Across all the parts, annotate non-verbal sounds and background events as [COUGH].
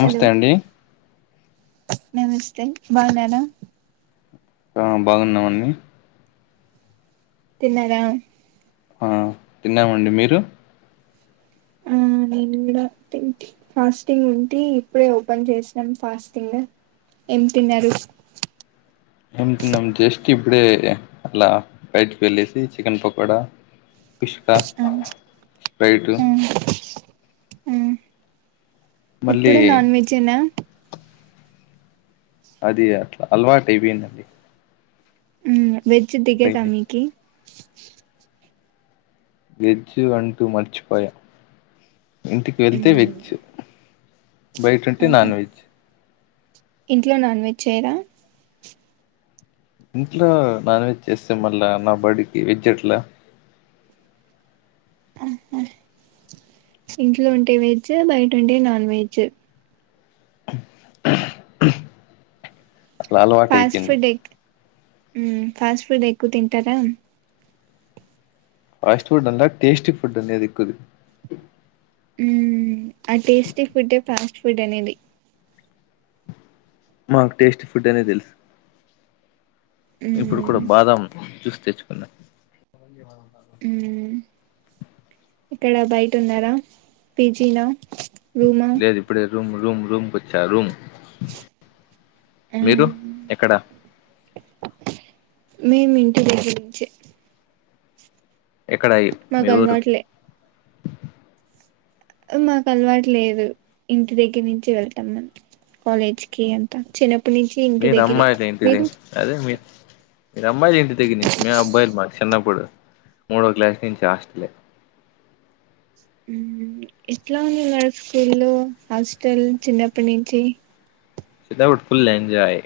Hello అండి నమస్తే బాగున్నర ఆ బాగున్నామండి తిన్నారా ఆ తిన్నామండి మీరు ఆ నేను కూడా తి ఫాస్టింగ్ ఉంటి ఇప్పుడే ఓపెన్ చేసినాం ఫాస్టింగ్ ఏం తిన్నారు ఎం తిన్ జేస్ట్ ఇప్పుడే అలా బయటికి వెల్లేసి చికెన్ పకోడా కుష్కా ఆ రైటు ఆ ఆ మళ్ళీ ఎప్పుడు నాన్ వెెజెనా అది అట్లా అలవాటు అయిపోయిందండి ఉ వెజ్ దిగద డైలీ మీకి వెజ్ అంటు మరిచిపోయ ఇంటికి వెళ్తే మ్మ్ వెజ్ బయట ఉంటే ఆహా నాన్ వెజ్ ఇంట్లో నాన్ వెజ్ చేయరా ఇంట్లో నాన్ వెజ్ చేస్తే మళ్ళా నా బడికి వెజ్ ఎట్లా ఇంట్లో ఉంటే వెజ్ బయట ఉంటే నాన్ వెజ్ అలా అలవాటు అయిపోయింది ఉ ఫాస్ట్ ఫుడ్ ఎక్కువ తింటారా ఫాస్ట్ ఫుడ్ అంత టెస్ట్ ఫుడ్ అనేదిక్కుదు ఉ ఆ టేస్టీ ఫుడ్ ఫాస్ట్ ఫుడ్ అనేది మాకు టేస్టీ ఫుడ్ అనే తెలుసు ఇప్పుడు కూడా మ్మ్ బాదం జ్యూస్ తెచ్చు [INAUDIBLE] మ్మ్ ఇక్కడ బయట ఉన్నారా పీజీలో రూమా లేదు ఇప్పుడే రూమ్ రూమ్ రుమ్ వచ్చ రూమ్ మీరు ఎక్కడ మేము ఇంటి నుంచే ఏక్కడ మీ మాకు ఊరు అలవాట్లే మాకు అలవాటు లేదు ఇంటి దగ్గర నుంచి వెళ్తాం మేము కాలేజ్ కి అంతా చిన్న మీరు అమ్మాయిలు ఇంటిది అదే మీ మీరు అమ్మాయిలు ఇంటి దగ్గర నుంచి మేము అబ్బాయిలు మార్చ చిన్నప్పుడు మూడో క్లాస్ నుంచి హాస్టలే ఎట్లా ఉంది లైక్ స్కూలు హాస్టల్ చిన్నప్పటి నుంచి చిన్నప్పుడు ఫుల్ ఎంజాయ్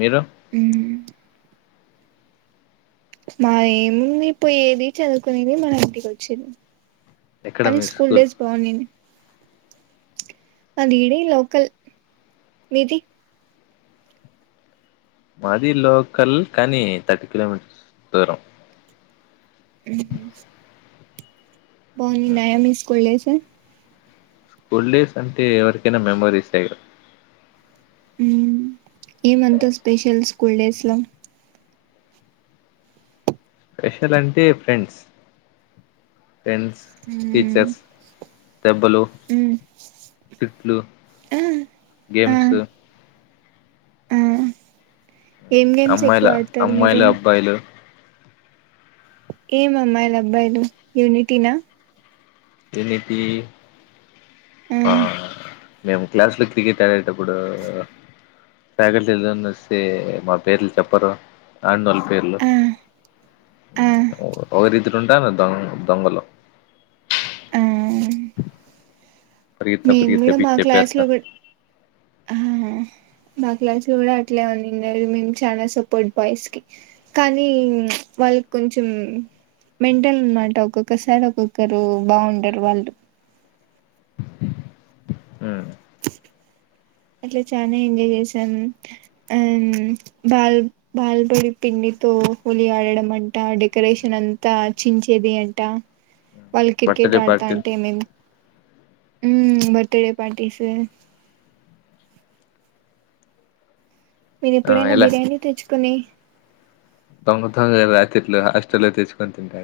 మీరు ఉ మాది ఏముంది పోయేది చదువుకునేది మళ్ళా ఇంటికి వచ్చేది ఎక్కడ కానీ మీరు స్కూల్ డేస్ బాగును అది ఇడే లోకల్ విది మాది లోకల్ కానీ థర్ కిలోమీటర్స్ దూరం హూహు బాంద్నాయా మీస్కలేఫ్ మ్ స్కూల్ డేస్ అంటే ఎవర్కైనా మెమోరీసే గ ఉమ ఏమంత స్పెషల్స్ స్కూల్ డేస్లో స్పెషలంటే ఫ్రెండ్స్ ఫెండ్స్, ఉమ్ టీచర్స్ దెబ్బలు, ఉమ్, తిట్లు ఆ ఆ గేమ్సు ఆ ఏం గేమ్స్ ఎక్కువ అమ్మాయిలా ఆడతారు మీరు అమ్మాయిలబ్బాయిలు ఏ అమ్మాయిలబ్బాయిలు యూనిటీ న ఏటి ఆ మేమ్ క్లాస్లో క్రికెట్ ఆడేటప్పుడూ ఫ్యాకల్టీలో ఒస్తే మా పేర్లు చెప్పరు ఆడ్నొళ్ పేర్లు ఆ ఆ ఒకరిద్రు ఉంటారు దొం దొంగల పరిగెత్తా మేమ్ పరిగెత్తా గుడా మా పిచ్చి క్లాస్లో చెప్పేస్తారు గుడ్ హా మాకులా గుడ అట్లే ఉందిండదు మేమ్ చాలా సపోర్ట్ బాయ్స్కి కానీ వాళ్ళక్ కొంచం మెంటల్ అన్మాట ఒక్కొక్కసారి ఒక్కొక్కరు బాగుండరు వాళ్ళు అట్లా చాన ఎంజాయ్ చేసాం అం బాల్ బల్పొడి పిండితో హోలీ ఆడడం అంట, డెకరేషన్ అంతా చించేది అంట వాళ్ క్రికెట్ బర్త్డే పార్టీలు ఆడతాంటే మేమ్ ఉమ బర్త్ డే పార్టీస్ ఆ మీరేప్పుడైనా బిర్యానీ తెచ్చుకుని దొంగతనం రాత్రిఇట్లా హాస్టల్లో తెచ్చుకొని తింటా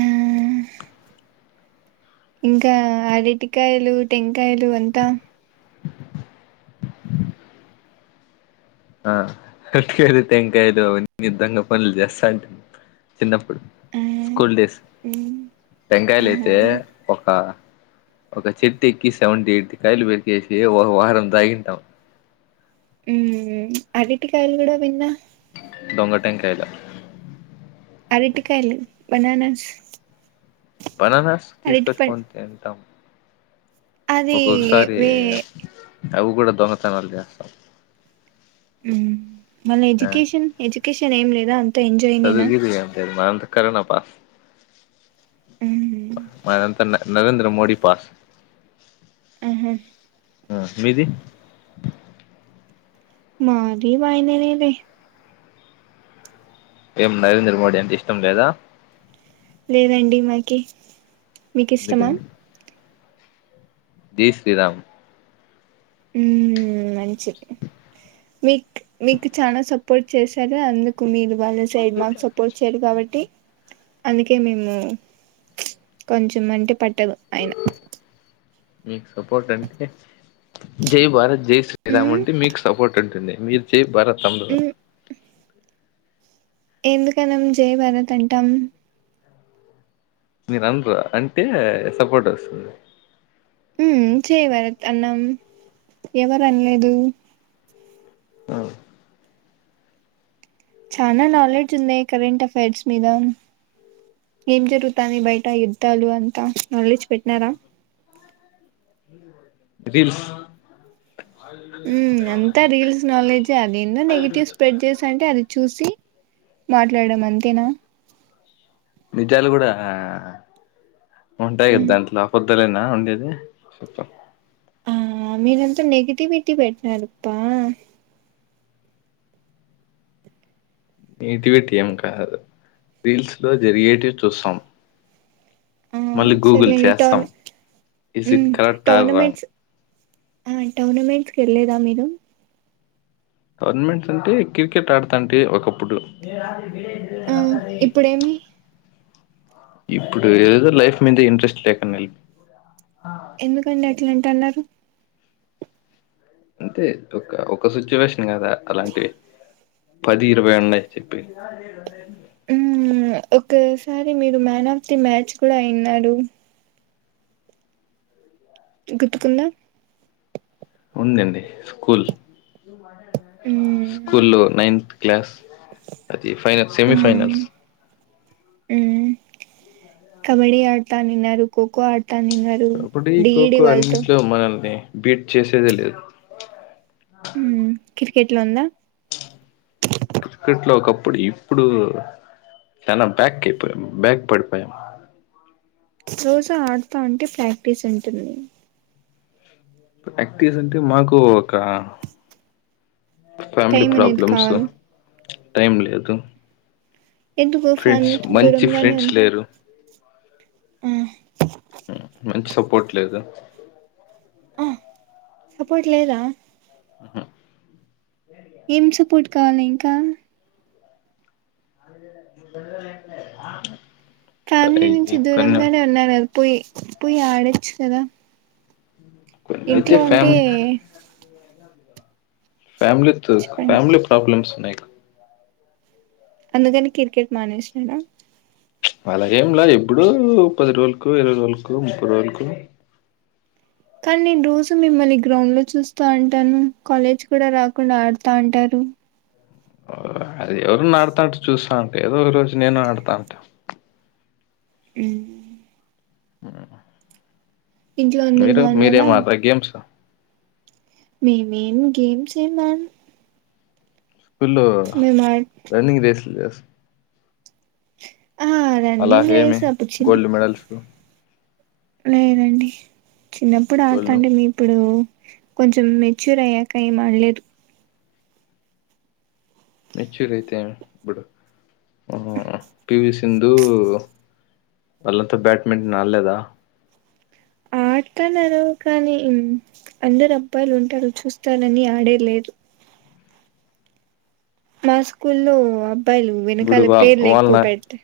ఆహ్ ఇంకా ఆరెటికాయలు, టెంకాయలు అంతా అ టెంకాయలు అవ్న్ని దొంగ పనులు జేస్తా అంటే చిన్నప్ ఆ స్కూల్ డేస్ మ్మ్ ఆహా టెంకాయలైతే ఒక ఒక చెట్టు ఎక్కి సెవెంటీ ఎయిట్ కాయలు పెరికేసి ఒకఓ వారం తాగింటాం ఉమ్ అరటికాయలు గుడా విన్న దొంగ టెంకాయ్లు అరటికాయలు బనానాస్ బననస్ తీస్కోచ్చుకొనీ తింటాం అదీ ఒక్కొక్కసారి వే అవి కూడా దొంగతనాలు జేస్తాం ఉ మళ్ళ ఎడ్యుకేషన్ ఎడ్యుకేషన్ ఏం లేదు ద చదువుకిదు ఏం లేదు మా అంతే కరోనా పా మ్ మదంత నరేంద్ర మోడీ పాస్ ఆహా మీది మాది వైనే లేదే ఏం నరేంద్ర మోడీ అంటే ఇష్టం లేదా లేదండి మాకి మీకు ఇష్టమా ఎందుకండి జై శ్రీరామ్ మ్మ్ మంచిది మీకు మీకు చానా సపోర్ట్ చేశాగా అందుకు మీరు వాళ్ళ సైడ్ మాక్ సపోర్ట్ చేయరు కాబట్టి అందుకే మేము కొంచెం అంటే పట్టదు ఆయన మీకు సపోర్ట్ అంటే జై భారత్ జై శ్రీరామ్ మ్మ్ అంటే మీకు సపోర్ట్ ఉంటుంది మీరు జై భారత్ అనరుగా మ్మ్ ఎందుకనం జై భరత్ అంటాం మీరు అన్రు అంటే సపోర్ట్ వస్తుంది హ్మ్ జై భరత్ అన్నాం ఎవరు అనలేదు ఆ చానా నాలెడ్జ్ ఉందే కరెంట్ అఫైర్స్ మీద ఏం జరుగుతాంది బయట యుద్ధాలు అంతా నాలెడ్జ్ పెట్టినారా రీల్స్ హ్మ్ అంతా రీల్స్ నాలెడ్జ్ ఏ అది ఏందో నెగిటివ్ స్ప్రెడ్ చేస్తాంటే అది చూసి మాట్లాడం అంతేనా నిజాలు కూడా ఉంటయి కదా దాంట్లో ఒక్కరేనా ఉండేది ఆ మీరంతా నెగిటివిటీ పెట్టనారుప్పా నెగిటివిటీ ఏం కాదు రీల్స్ లో జరిగేటివి చూస్తాం ఆ మళ్ళీ గూగుల్ సర్లేండి చేస్తాం టోర్న is it um correct or wrong tournaments ఆ టోర్నమెంట్స్కి వెళ్ళలేదా మీరు టోర్నమెంట్స్ అంటే క్రికెట్ ఆడతాంటి ఒకప్పుడు హు ఇప్పుడేమి ఇప్పుడు ఏదేదో లైఫ్ మీద ఇంట్రెస్ట్ లేకుండ ఎల్ ఎందుకండి అట్లా అన్ టన్నారు అంతే ఒక ఒక సిచ్యువేషన్ కదా అలాంటివి పది ఇరవై ఉన్నాయి చెప్పేవి మ్మ్ ఒక్కోసారి మీరు మ్యాన్ ఆఫ్ ది మ్యాచ్ కూడా అయిన్నారు గుర్తుకుందా ఉండింది స్కూల్ ఉమ్ స్కూలో నైన్త్ క్లాస్ అది ఫైనల్ సెమీ ఉమ్ ఫైనల్స్ ఉమ్ కబడ్డి అడతవున్నినారు కోకో ఆడ కబడ్డీ కోకో అన్నిట్లో మనల్ని బీట్ చేసేదే లేదు మ్మ్ క్రికెట్ లో ఉందా క్రికెట్ లో ఒకప్పుడు ఇప్పుడు చానా బ్యాక్కిఅయిపోయాం బ్యాక్ పడిపోయాం రోజూ ఆడతా ఉంటే ప్రాక్టీస్ ఉంటుంది ప్రాక్టీస్ అంటే మాకు ఒక ఫ్యామిలీ టైం అనేది ప్రాబ్లెమ్స్ కావాలి టైమ్ లేదు ఎందుకూ ఫ్రెండ్స్ ఫ్యామలీతో మంచి దురమగానే ఫ్రెండ్స్ ఉన్నా లేరు ఆ మంచి సపోర్ట్ లేదు ఆ సపోర్ట్ లేదా ఆహా ఏం సప్ పోర్ట్ కావాలింకా ఫ్యామిలీ నుంచి అయి కొన్ని దూరంగానే ఉన్నారు గద్ పోయి పోయి అడచ్చు కదా అయితే ఇంట్లో ఉంటే ఫ్యామ్ ఫ్యాలీతో చెప్పండి ఫ్యామిలీ ప్రాబ్లెమ్స్ ఉన్నాకా అందుకని క్రికెట్ మానేసిరా అలాగేంలా ఎప్పుడు పది రోజులకు ఇరవై రోజులకు ముప్పై రోజులకు కానీ నేను రోజు మిమ్మల్ని గ్రౌండ్ లో చూస్తా అంటాను కాలేజ్ కూడా రాకుండా ఆడుతా అంటారు ఆ అది ఎవరన్న ఆడుతంటే చూస్తా ఏదో రోజు నేను ఆడతాంట ఉమ్ ఉమ్ ఇంట్లో అందరు మీరు మీరేం బాగున్నారా మీరేం అడ్ర గేమ్స్ మేమేం గేమ్స్ ఏమ్ ఆడాన్ పిలు ఆ రన్నింగ్ రేసులు చేస్త ఆ అలా రన్నింగ్ హేమి రేస్ అప్పుడు చిన్న గోల్డ్ మెడల్స్ లేదండి చిన్నప్పుడు గోల్డ్ ఆడుతాంటిమి ఇప్పుడు కొంచెం మెచ్యూర్ అయ్యాక ఏం ఆడలేదు మెచ్యూర్ అయితే ఏం ఇప్పుడు పివి సింధు వాళ్ళంతా బ్యాట్మింటన్ ఆల్లేదా ఆడతన్నారు కానీ అందరు అబ్బాయిలు ఉంటారు చూస్తారని ఆడేలేదు మా స్కూల్ లో అబ్బాయిలు ఇప్పుడు వెనకాల వాళ్ళ పేర్లు ఎక్కువ పెడితే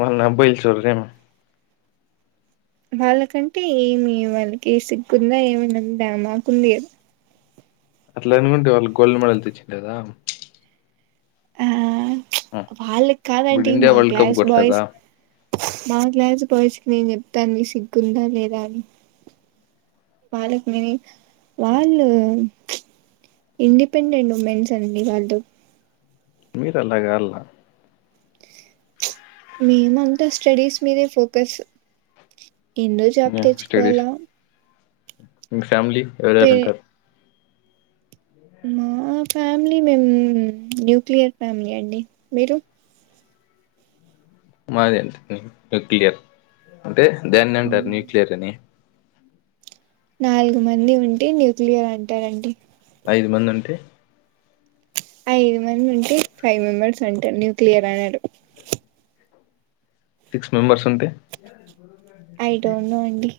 వాళ్ళ అబ్బాయిల సర్ నేమ్ వాళ్ళకంటే ఏమి వాళ్ళకి సిగ్గుందా ఏమైనుందా మాకుంది కదా అట్లా అనుకుంటే వాళ్ళకి గోల్డ్ మెడల్ తెచ్చిండేదా ఆ ఆ, వాళ్ళకి ఇప్పుడు కాదండి ఇండియా మా వరల్డ్ కప్ క్లాస్ కొట్టలేదా బాయ్స్ మా క్లాస్ బాయ్స్ కి నేను చెప్తాండేది. సిగ్గుందా లేదా అని వాళ్ళ మీనీ వాళ్ళు ఇండిపెండెంట్ ఉమెన్స్ అండి వాళ్ళు మీరలా కాల్న మేమంతా స్టడీస్ మీదే ఫోకస్ ఎన్నో జాబ్ తెచ్చుకోవాలా మ్మ్ ఫ్యామిలీ ఎవరెవరు ఉంటారు మ్మ్ ఫ్యామిలీ మేము న్యూక్లియర్ ఫ్యామిలీ అండి మీరు మాదంతే న్యూక్లియర్ అంటే దాన్ని అంటారు న్యూక్లియర్ అని నాలుగు మంది ఉంటే న్యూక్లియర్ అంటారండి ఐదు మంది ఉంటే ఐదు మంది ఉంటే ఫైవ్ మెంబర్స్ అంటారు న్యూక్లియర్ అనరు సిక్స్ మెంబర్స్ ఉంటే ఐ డోంట్ నో అండి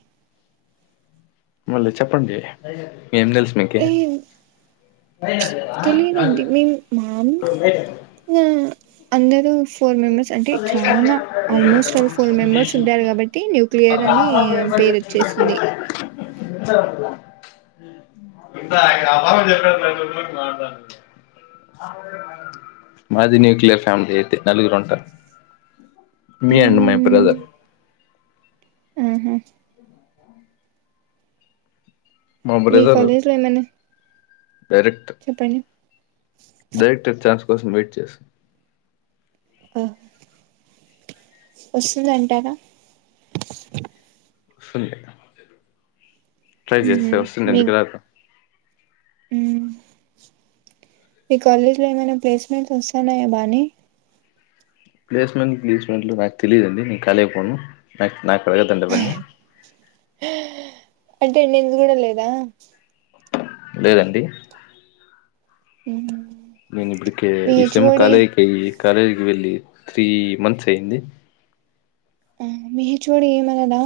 మళ్ళీ చెప్పండి ఏం తెల్స్ మీకి ఏ తెలియదండి మేము మాములుగా నా అందరు ఫోర్ మెంబర్స్ అంటే చాలా ఆల్మోస్ట్ ఫోర్ మెంబర్స్ ఉంటారు కాబట్టి న్యూక్లియర్ అని పేరు వచ్చేసింది మాది న్యూక్లియర్ ఫ్యామిలీ నలుగురు ఉంటారు మీ అండ్ మై మ్మ్ బ్రదర్ మ్మ్ హ్మ్ మా మీ బ్రదర్ కాలేజ్ లో ఏమన్నా డైరెక్ట్ డైరక్టర్ చాస్ కోసం వెయిట్ చేస్తా ఆ వస్తుందంటారా సన్లే ట్రై చేస్తే వస్తుంది ఎందుకు రాదు ఉమ్ మీ కాలేజ్ లో ఏమైనా ప్లేస్మెంట్స్ వస్స న్నాయా బానే ప్లేస్మెంట్ గీస్మెంట్లు నాకు తెలీదఅన్డి నేకు కాలేజ్ కి పోను నాక్ నాకు అడగదండి అవన్నీ అటెండెన్స్ కూడా లేదా లేదండి ఉ నేను ఇ బుడికే ఈసెమ్ కాలేజ్ కెయి కాలేజీకి వెళ్ళి త్రీ మంత్స్ అయింది ఆ మీ హెచ్ ఓడి ఏమనడా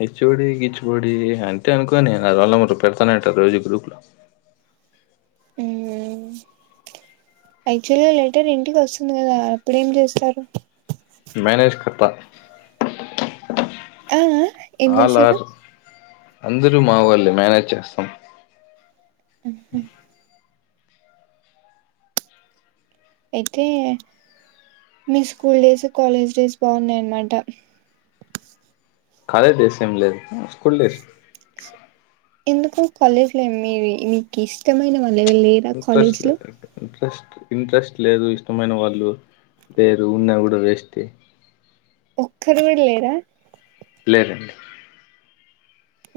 హెచ్ ఓడి గిచ్ ఓడి అంతే అనుకోని అదలవాటు పెడతానేఉంటారు రోజు గ్రూప్ లో మ్మ్ యాక్చువల్గా లెటర్ ఇంటికి వస్సుంది కదా అప్పుడేం చేస్తారు మెనేజ్ కట్ట ఆ ఆ ఏం చేసరు అందరూ మా ఓ ళ్లే మేనేజ్ చేస్తాం అా అయితే మీ స్కూల్ డేస్ కాలేజ్ డేస్ బాగున్నాయన్నమాట కాలేజ్ డేస్ ఏం లేదు స్కూల్ డే స్ ఎందుకు కాలేజ్ లో మీ మీకు ఇష్టమైన లెవర్ లేరా ఇంట్రెస్ట్ కాలేజ్ లో లేదు ఇంట్రెస్ట్ ఇంట్రెస్ట్ లేదు ఇష్టమైన వాళ్ళు లేరు ఉన్న కూడా వేస్టె ఒక్కరు కూడా లేరా లే రండి